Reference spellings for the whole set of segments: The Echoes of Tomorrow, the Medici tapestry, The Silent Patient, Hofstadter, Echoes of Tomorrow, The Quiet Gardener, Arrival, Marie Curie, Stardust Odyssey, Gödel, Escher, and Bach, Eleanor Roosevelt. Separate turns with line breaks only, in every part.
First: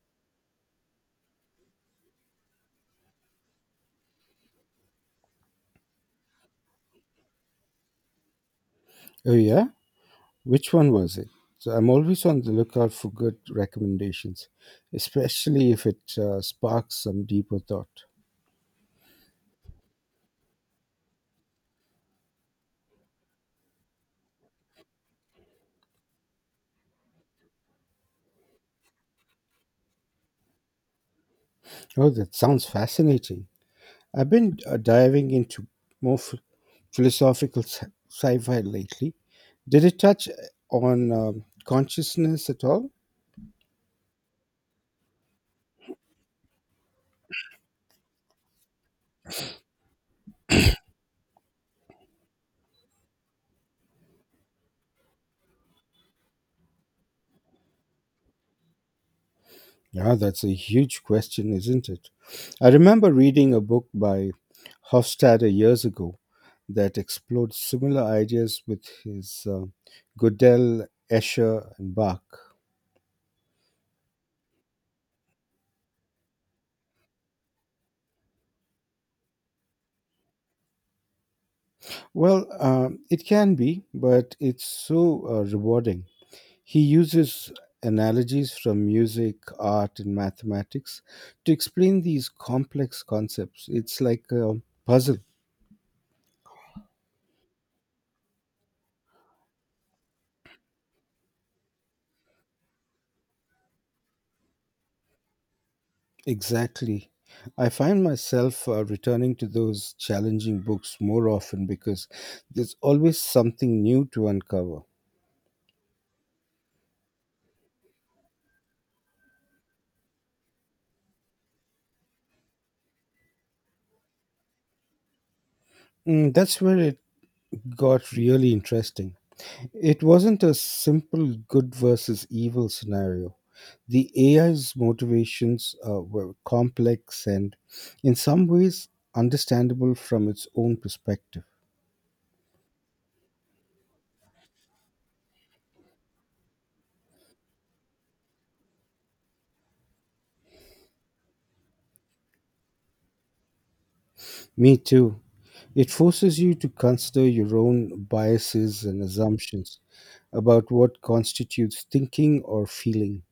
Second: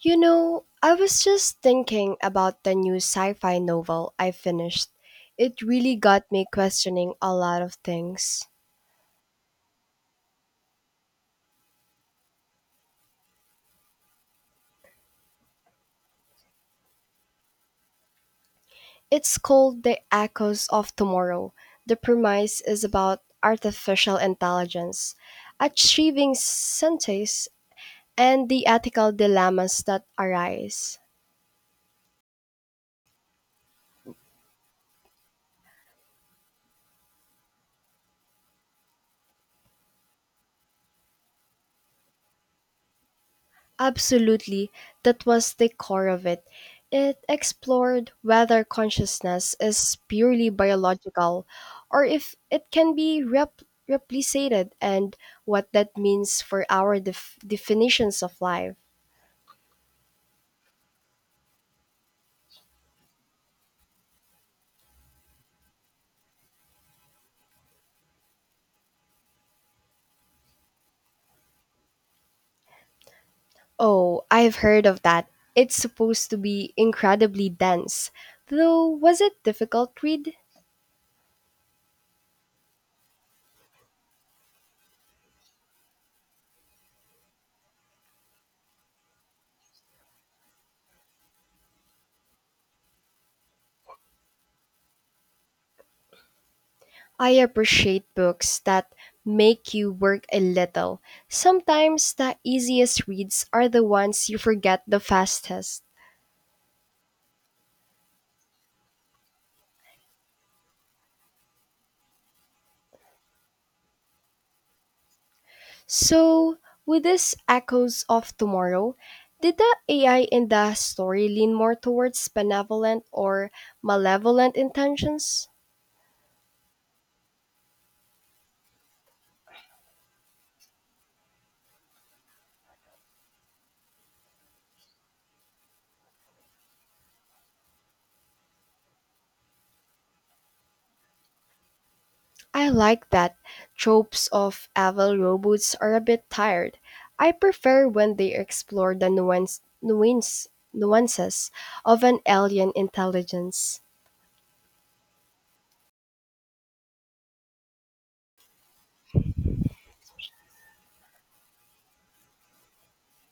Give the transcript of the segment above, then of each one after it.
You know, I was just thinking about the new sci fi novel I finished. It really got me questioning a lot of things.
Oh yeah, which one was it? So I'm always on the lookout for good recommendations, especially if it sparks some deeper thought.
It's called The Echoes of Tomorrow. The premise is about artificial intelligence, achieving sentience, and the ethical dilemmas that arise.
Oh, that sounds fascinating. I've been diving into more ph- philosophical sci-fi lately. Did it touch on consciousness at all?
Absolutely, that was the core of it. It explored whether consciousness is purely biological or if it can be replicated and what that means for our definitions of life.
Yeah, that's a huge question, isn't it? I remember reading a book by Hofstadter years ago that explored similar ideas with his Goodell, Escher, and Bach?
Oh, I've heard of that. It's supposed to be incredibly dense. Though, was it difficult read?
Well, it can be, but it's so rewarding. He uses analogies from music, art, and mathematics to explain these complex concepts. It's like a puzzle.
I appreciate books that make you work a little. Sometimes the easiest reads are the ones you forget the fastest.
Exactly. I find myself returning to those challenging books more often because there's always something new to uncover.
So, with this Echoes of Tomorrow, did the AI in the story lean more towards benevolent or malevolent intentions?
Mm, that's where it got really interesting. It wasn't a simple good versus evil scenario. The AI's motivations were complex and, in some ways, understandable from its own perspective.
I like that tropes of evil robots are a bit tired. I prefer when they explore the nuances of an alien intelligence.
Me too. It forces you to consider your own biases and assumptions about what constitutes thinking or feeling.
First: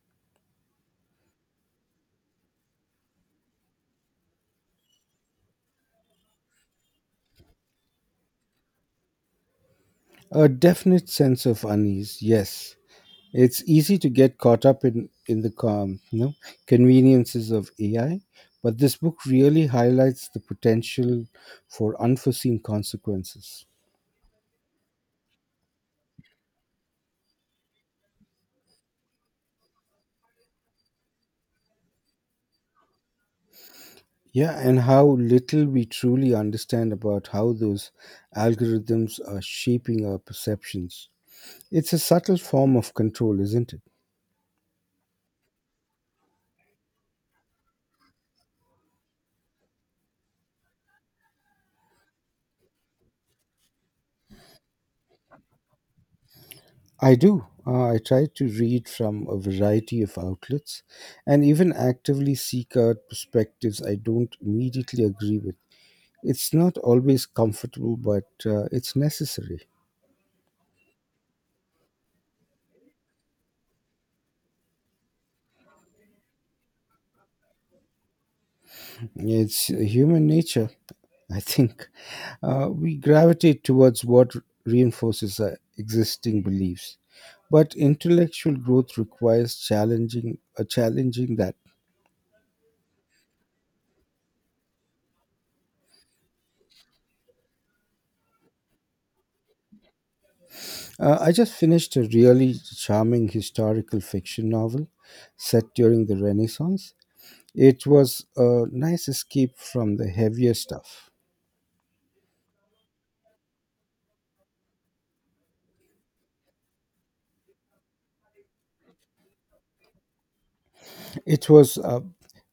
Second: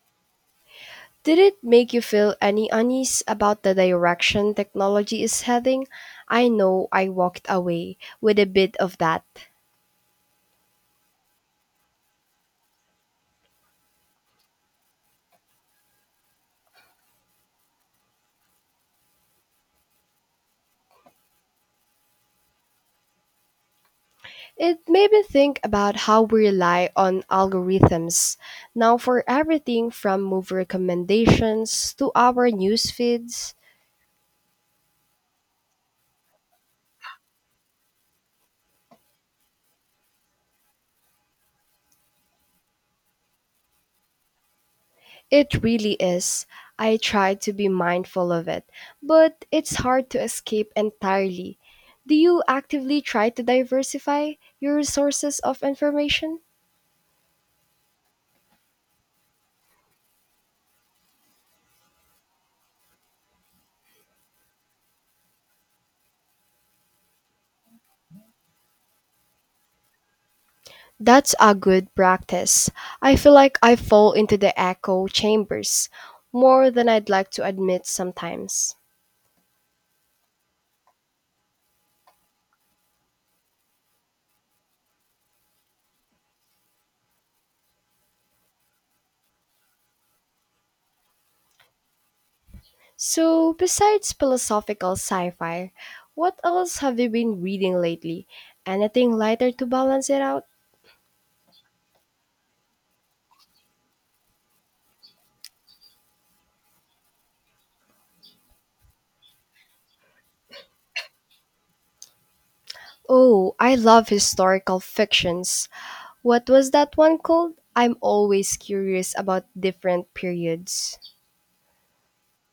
Did it make you feel any unease about the direction technology is heading? I know I walked away with a bit of that.
A definite sense of unease, yes. It's easy to get caught up in the conveniences of AI, but this book really highlights the potential for unforeseen consequences.
It made me think about how we rely on algorithms now for everything from movie recommendations to our news feeds.
Yeah, and how little we truly understand about how those algorithms are shaping our perceptions. It's a subtle form of control, isn't it?
It really is. I try to be mindful of it, but it's hard to escape entirely. Do you actively try to diversify your sources of information?
I do. I try to read from a variety of outlets and even actively seek out perspectives I don't immediately agree with. It's not always comfortable, but it's necessary.
That's a good practice. I feel like I fall into the echo chambers more than I'd like to admit sometimes.
It's human nature, I think. We gravitate towards what reinforces our existing beliefs. But intellectual growth requires challenging that.
So, besides philosophical sci fi, what else have you been reading lately? Anything lighter to balance it out?
I just finished a really charming historical fiction novel set during the Renaissance. It was a nice escape from the heavier stuff.
Oh, I love historical fictions. What was that one called? I'm always curious about different periods.
It was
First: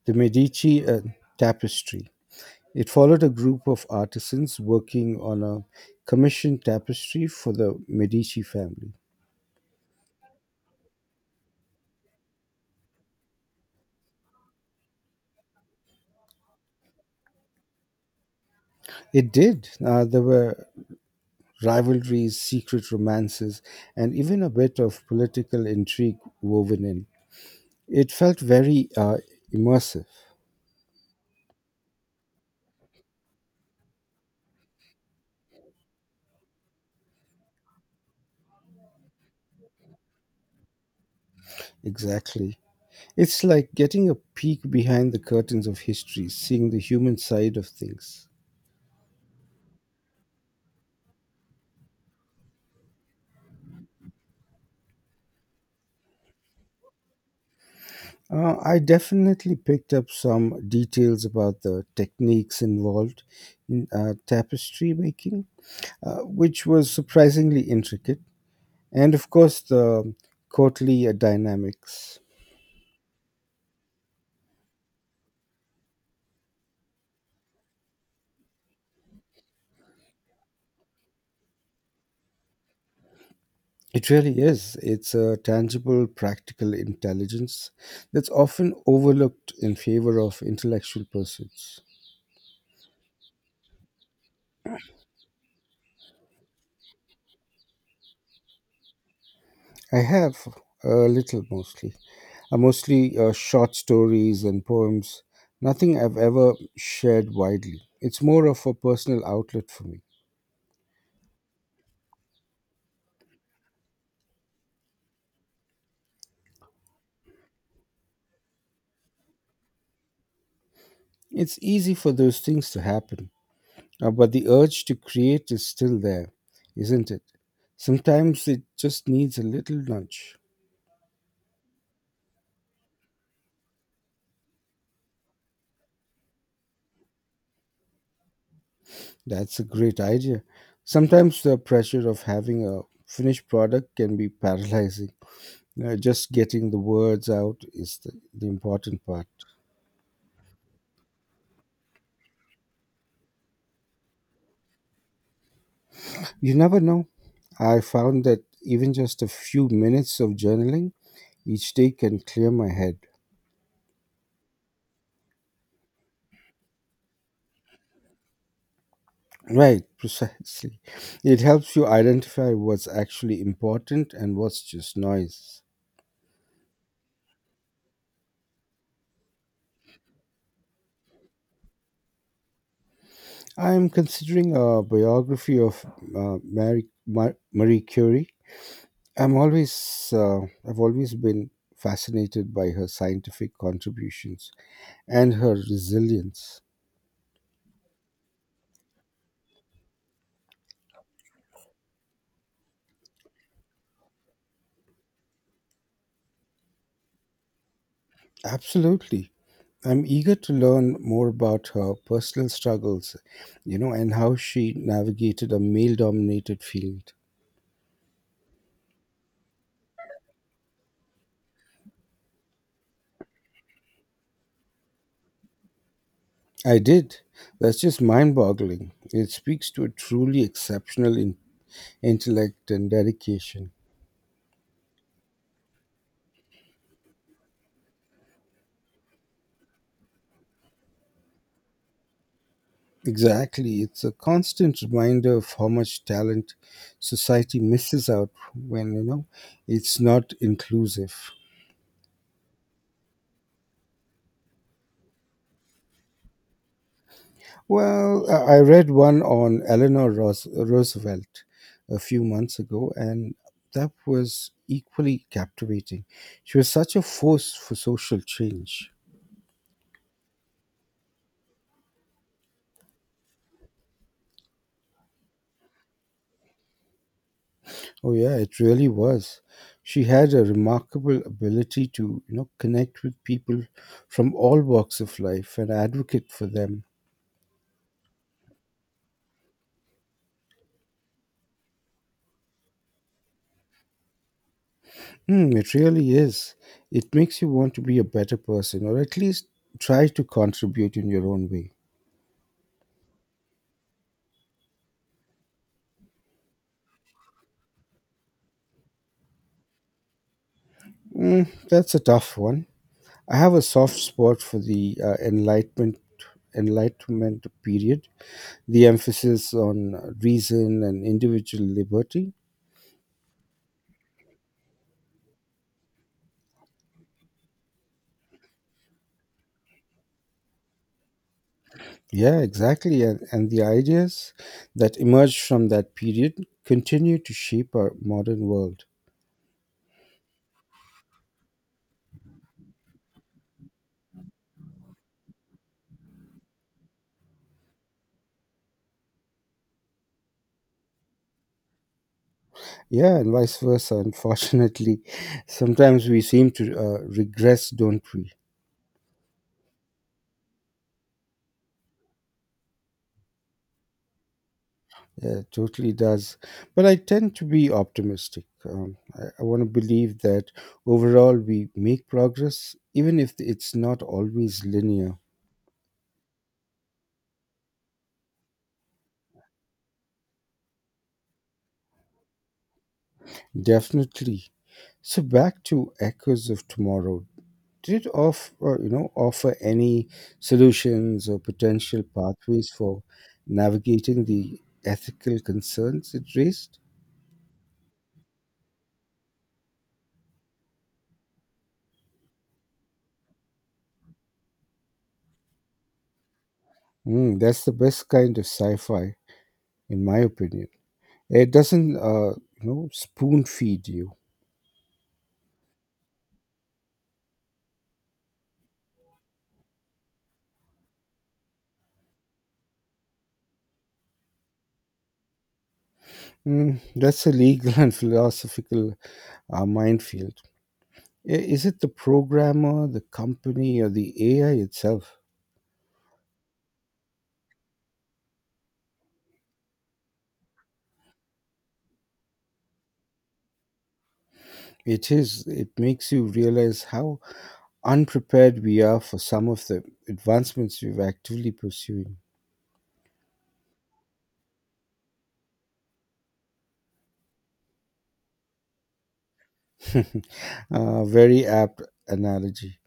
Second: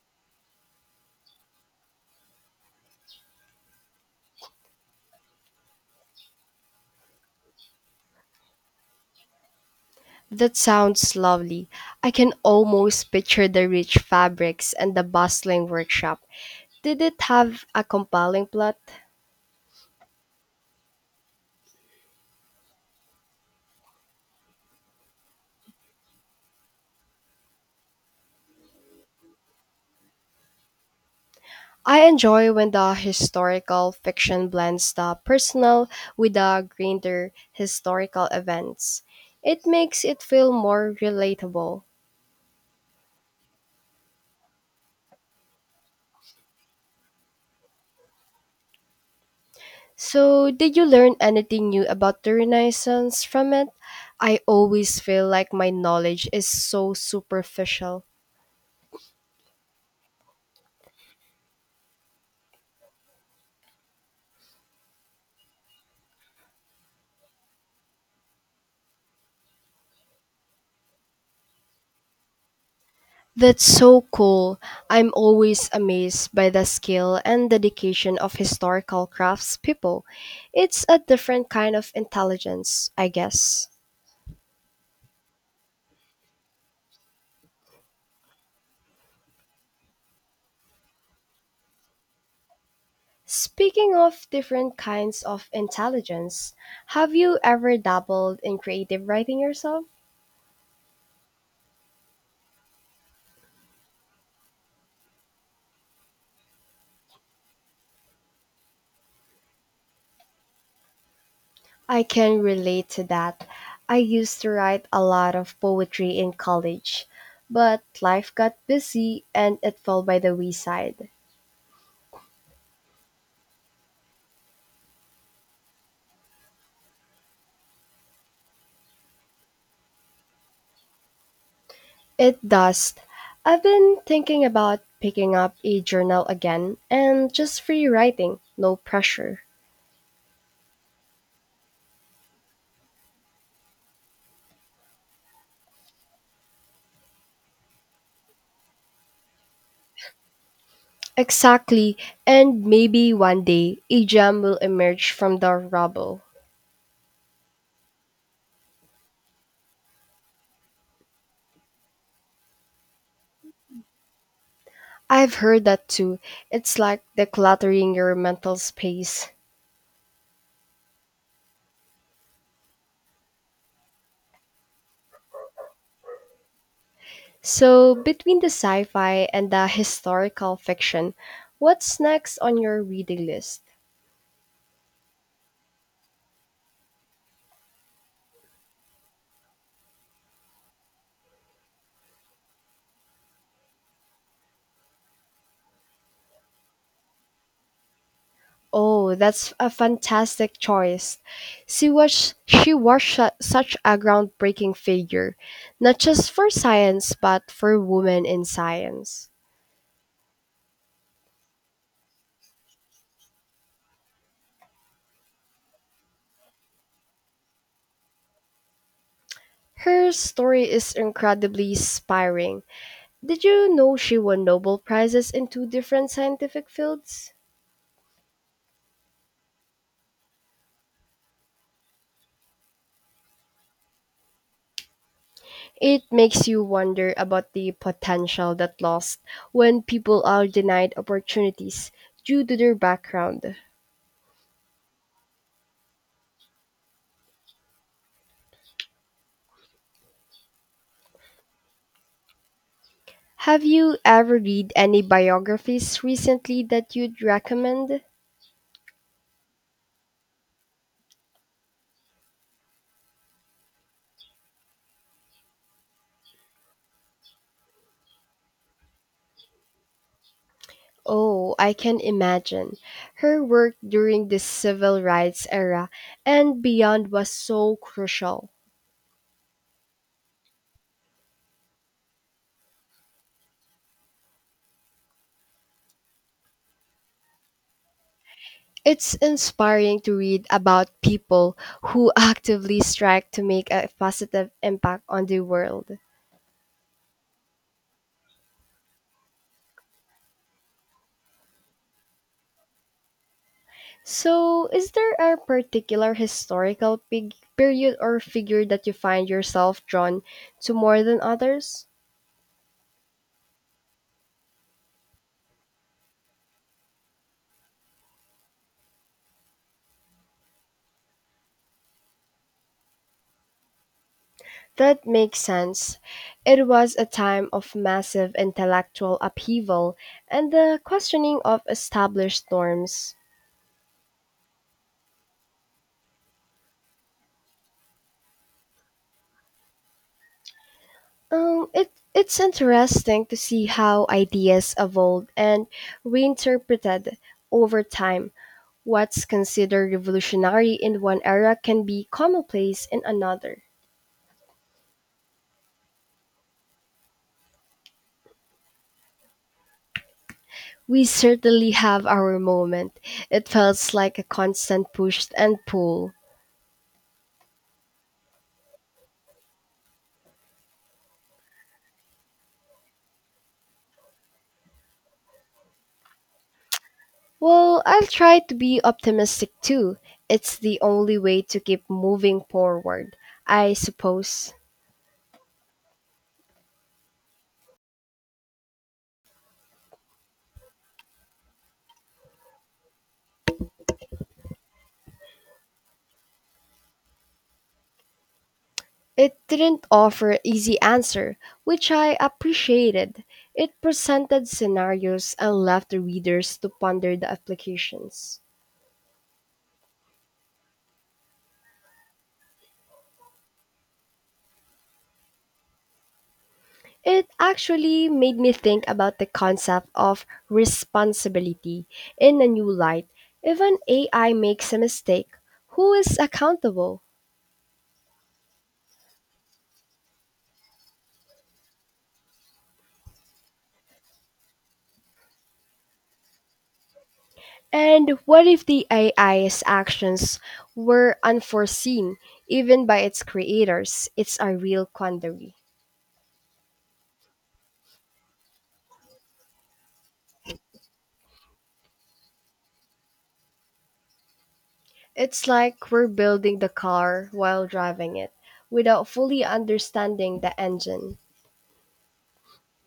the Medici tapestry. It followed a group of artisans working on a commissioned tapestry for the Medici family.
That sounds lovely. I can almost picture the rich fabrics and the bustling workshop. Did it have a compelling plot?
It did. There were rivalries, secret romances, and even a bit of political intrigue woven in. It felt very immersive,
I enjoy when the historical fiction blends the personal with the grander historical events. It makes it feel more relatable.
exactly. It's like getting a peek behind the curtains of history, seeing the human side of things.
So, did you learn anything new about the Renaissance from it? I always feel like my knowledge is so superficial.
I definitely picked up some details about the techniques involved in tapestry making, which was surprisingly intricate, and of course, the courtly dynamics.
That's so cool. I'm always amazed by the skill and dedication of historical craftspeople. It's a different kind of intelligence, I guess.
It really is. It's a tangible, practical intelligence that's often overlooked in favor of intellectual pursuits.
Speaking of different kinds of intelligence, have you ever dabbled in creative writing yourself?
I have a little mostly. Mostly short stories and poems. Nothing I've ever shared widely. It's more of a personal outlet for me.
I can relate to that. I used to write a lot of poetry in college, but life got busy and it fell by the wayside.
It's easy for those things to happen, but the urge to create is still there, isn't it? Sometimes it just needs a little nudge.
It does. I've been thinking about picking up a journal again and just free writing, no pressure.
That's a great idea. Sometimes the pressure of having a finished product can be paralyzing. Just getting the words out is the important part.
Exactly, and maybe one day a gem will emerge from the rubble.
You never know. I found that even just a few minutes of journaling each day can clear my head.
I've heard that too. It's like decluttering your mental space.
Right, precisely. It helps you identify what's actually important and what's just noise.
So, between the sci fi and the historical fiction, what's next on your reading list?
I am considering a biography of Marie Curie. I'm always, uh, I've always been fascinated by her scientific contributions and her resilience.
Oh, that's a fantastic choice. Such a groundbreaking figure, not just for science, but for women in science.
Absolutely. I'm eager to learn more about her personal struggles, you know, and how she navigated a male dominated field.
Her story is incredibly inspiring. Did you know she won Nobel Prizes in two different scientific
I did.
fields?
That's just mind boggling. It speaks to a truly exceptional intellect and dedication.
It makes you wonder about the potential that lost when people are denied opportunities due to their background.
Exactly. It's a constant reminder of how much talent society misses out when, you know, it's not inclusive.
Have you ever read any biographies recently that you'd recommend?
Well, I read one on Roosevelt a few months ago, and that was equally captivating. She was such a force for social change.
Oh, I can imagine. Her work during the civil rights era and beyond was so
Oh yeah,
crucial.
it really was. She had a remarkable ability to, you know, connect with people from all walks of life and advocate for them.
It's inspiring to read about people who actively strike to make a positive impact on the
Hmm, it
world.
really is. It makes you want to be a better person, or at least try to contribute in your own way.
So, is there a particular historical period or figure that you find yourself drawn to more than
Mm,
others?
that's a tough one. I have a soft spot for the Enlightenment period, the emphasis on reason and individual liberty.
That makes sense. It was a time of massive intellectual upheaval and the questioning of
Yeah,
established
exactly,
norms.
and the ideas that emerge from that period continue to shape our modern world.
It's interesting to see how ideas evolved and reinterpreted over time. What's considered revolutionary in one era can be commonplace in
Yeah, and vice
another.
versa. Unfortunately, sometimes we seem to regress, don't we?
We certainly have our moment. It felt like a constant push
Yeah, it
and
totally
pull.
does. But I tend to be optimistic. I want to believe that overall we make progress, even if it's not always linear.
Well, I'll try to be optimistic too. It's the only way to keep moving forward, I
Definitely.
suppose.
So back to Echoes of Tomorrow. Did it offer any solutions or potential pathways for navigating the ethical concerns it raised?
It didn't offer easy answer, which I appreciated. It presented scenarios and left the readers to ponder the
Mm, that's the best kind
applications.
of sci-fi, in my opinion. It doesn't, spoon feed you.
It actually made me think about the concept of responsibility in a new light. If an AI makes a mistake. Who is
Mm,
accountable?
that's a legal and philosophical minefield. I- Is it the programmer, the company, or the AI itself?
And what if the AI's actions were unforeseen, even by its creators? It's a real
It is.
quandary.
It makes you realize how unprepared we are for some of the advancements we're actively pursuing.
It's like we're building the car while driving it, without fully understanding the engine.
Very apt analogy.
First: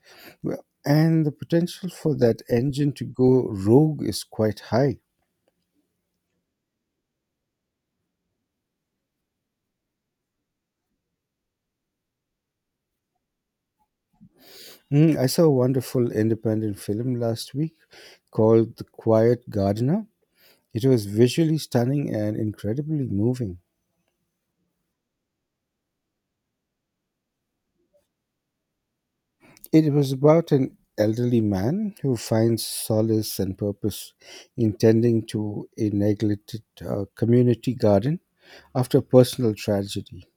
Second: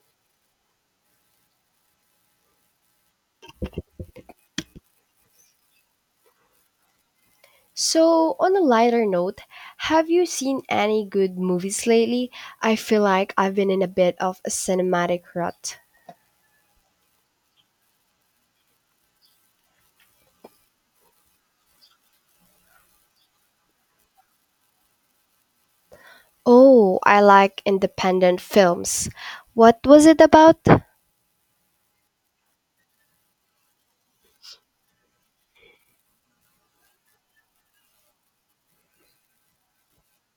Well, and the potential for that engine to go rogue is quite high.
So, on a lighter note, have you seen any good movies lately? I feel like I've been in a bit of a
Mm,
cinematic
I saw a
rut.
wonderful independent film last week called The Quiet Gardener. It was visually stunning and incredibly moving.
Oh, I like independent films. What
It
was
was
it
about
about?
an elderly man who finds solace and purpose in tending to a neglected community garden after personal tragedy.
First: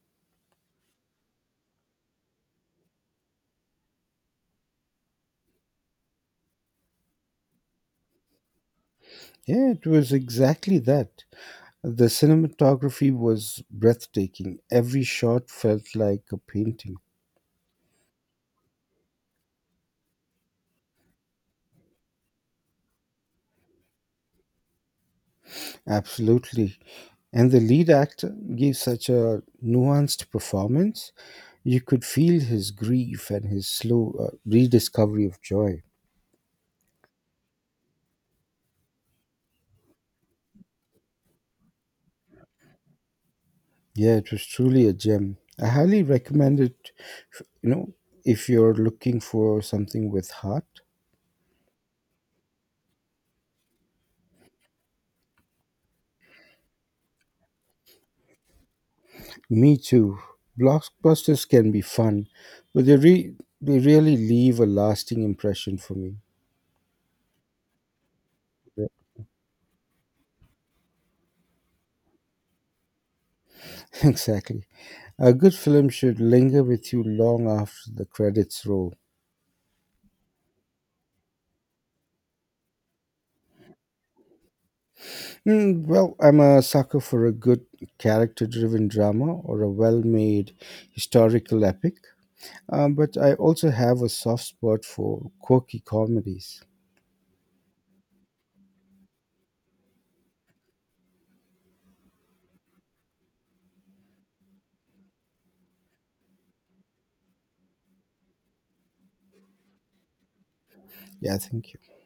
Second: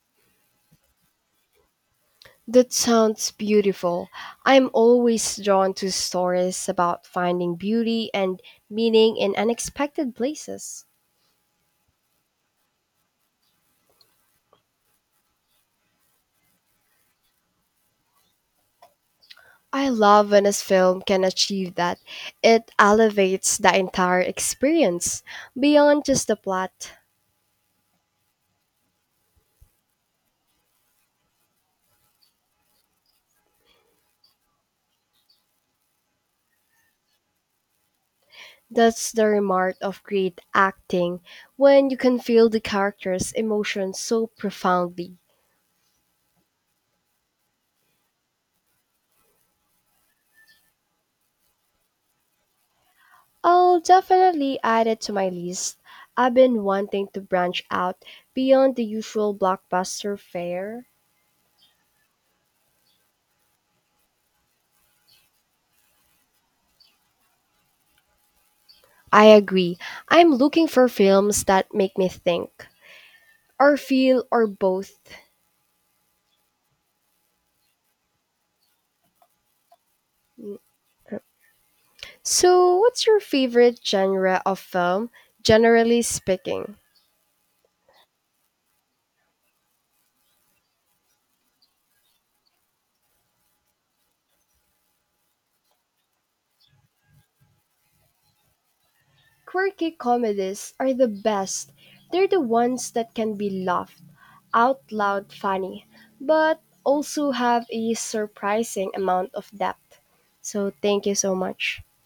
That sounds beautiful. I'm always drawn to stories about finding beauty and meaning in
Yeah, it was
unexpected
exactly
places.
that. The cinematography was breathtaking. Every shot felt like a painting.
I love when a film can achieve that. It elevates the entire experience beyond just the
Absolutely.
plot.
And the lead actor gave such a nuanced performance. You could feel his grief and his slow rediscovery of joy.
That's the remark of great acting, when you can feel the character's emotions
Yeah,
so
it was truly a
profoundly.
gem. I highly recommend it, f- you know, if you're looking for something with heart.
I'll definitely add it to my list. I've been wanting to branch out beyond the usual
Me
blockbuster
too.
fare.
Blockbusters can be fun, but they really leave a lasting impression for me.
I agree. I'm looking for films that make me think, or feel, or
Exactly.
both.
A good film should linger with you long after the credits roll.
So, what's your favorite genre of film,
Mm,
generally
well, I'm a
speaking?
sucker for a good character driven drama or a well made historical epic, but I also have a soft spot for quirky comedies.
Quirky comedies are the best. They're the ones that can be loved out loud funny, but also have a surprising amount of depth. So thank you so
Yeah, thank
much.
you.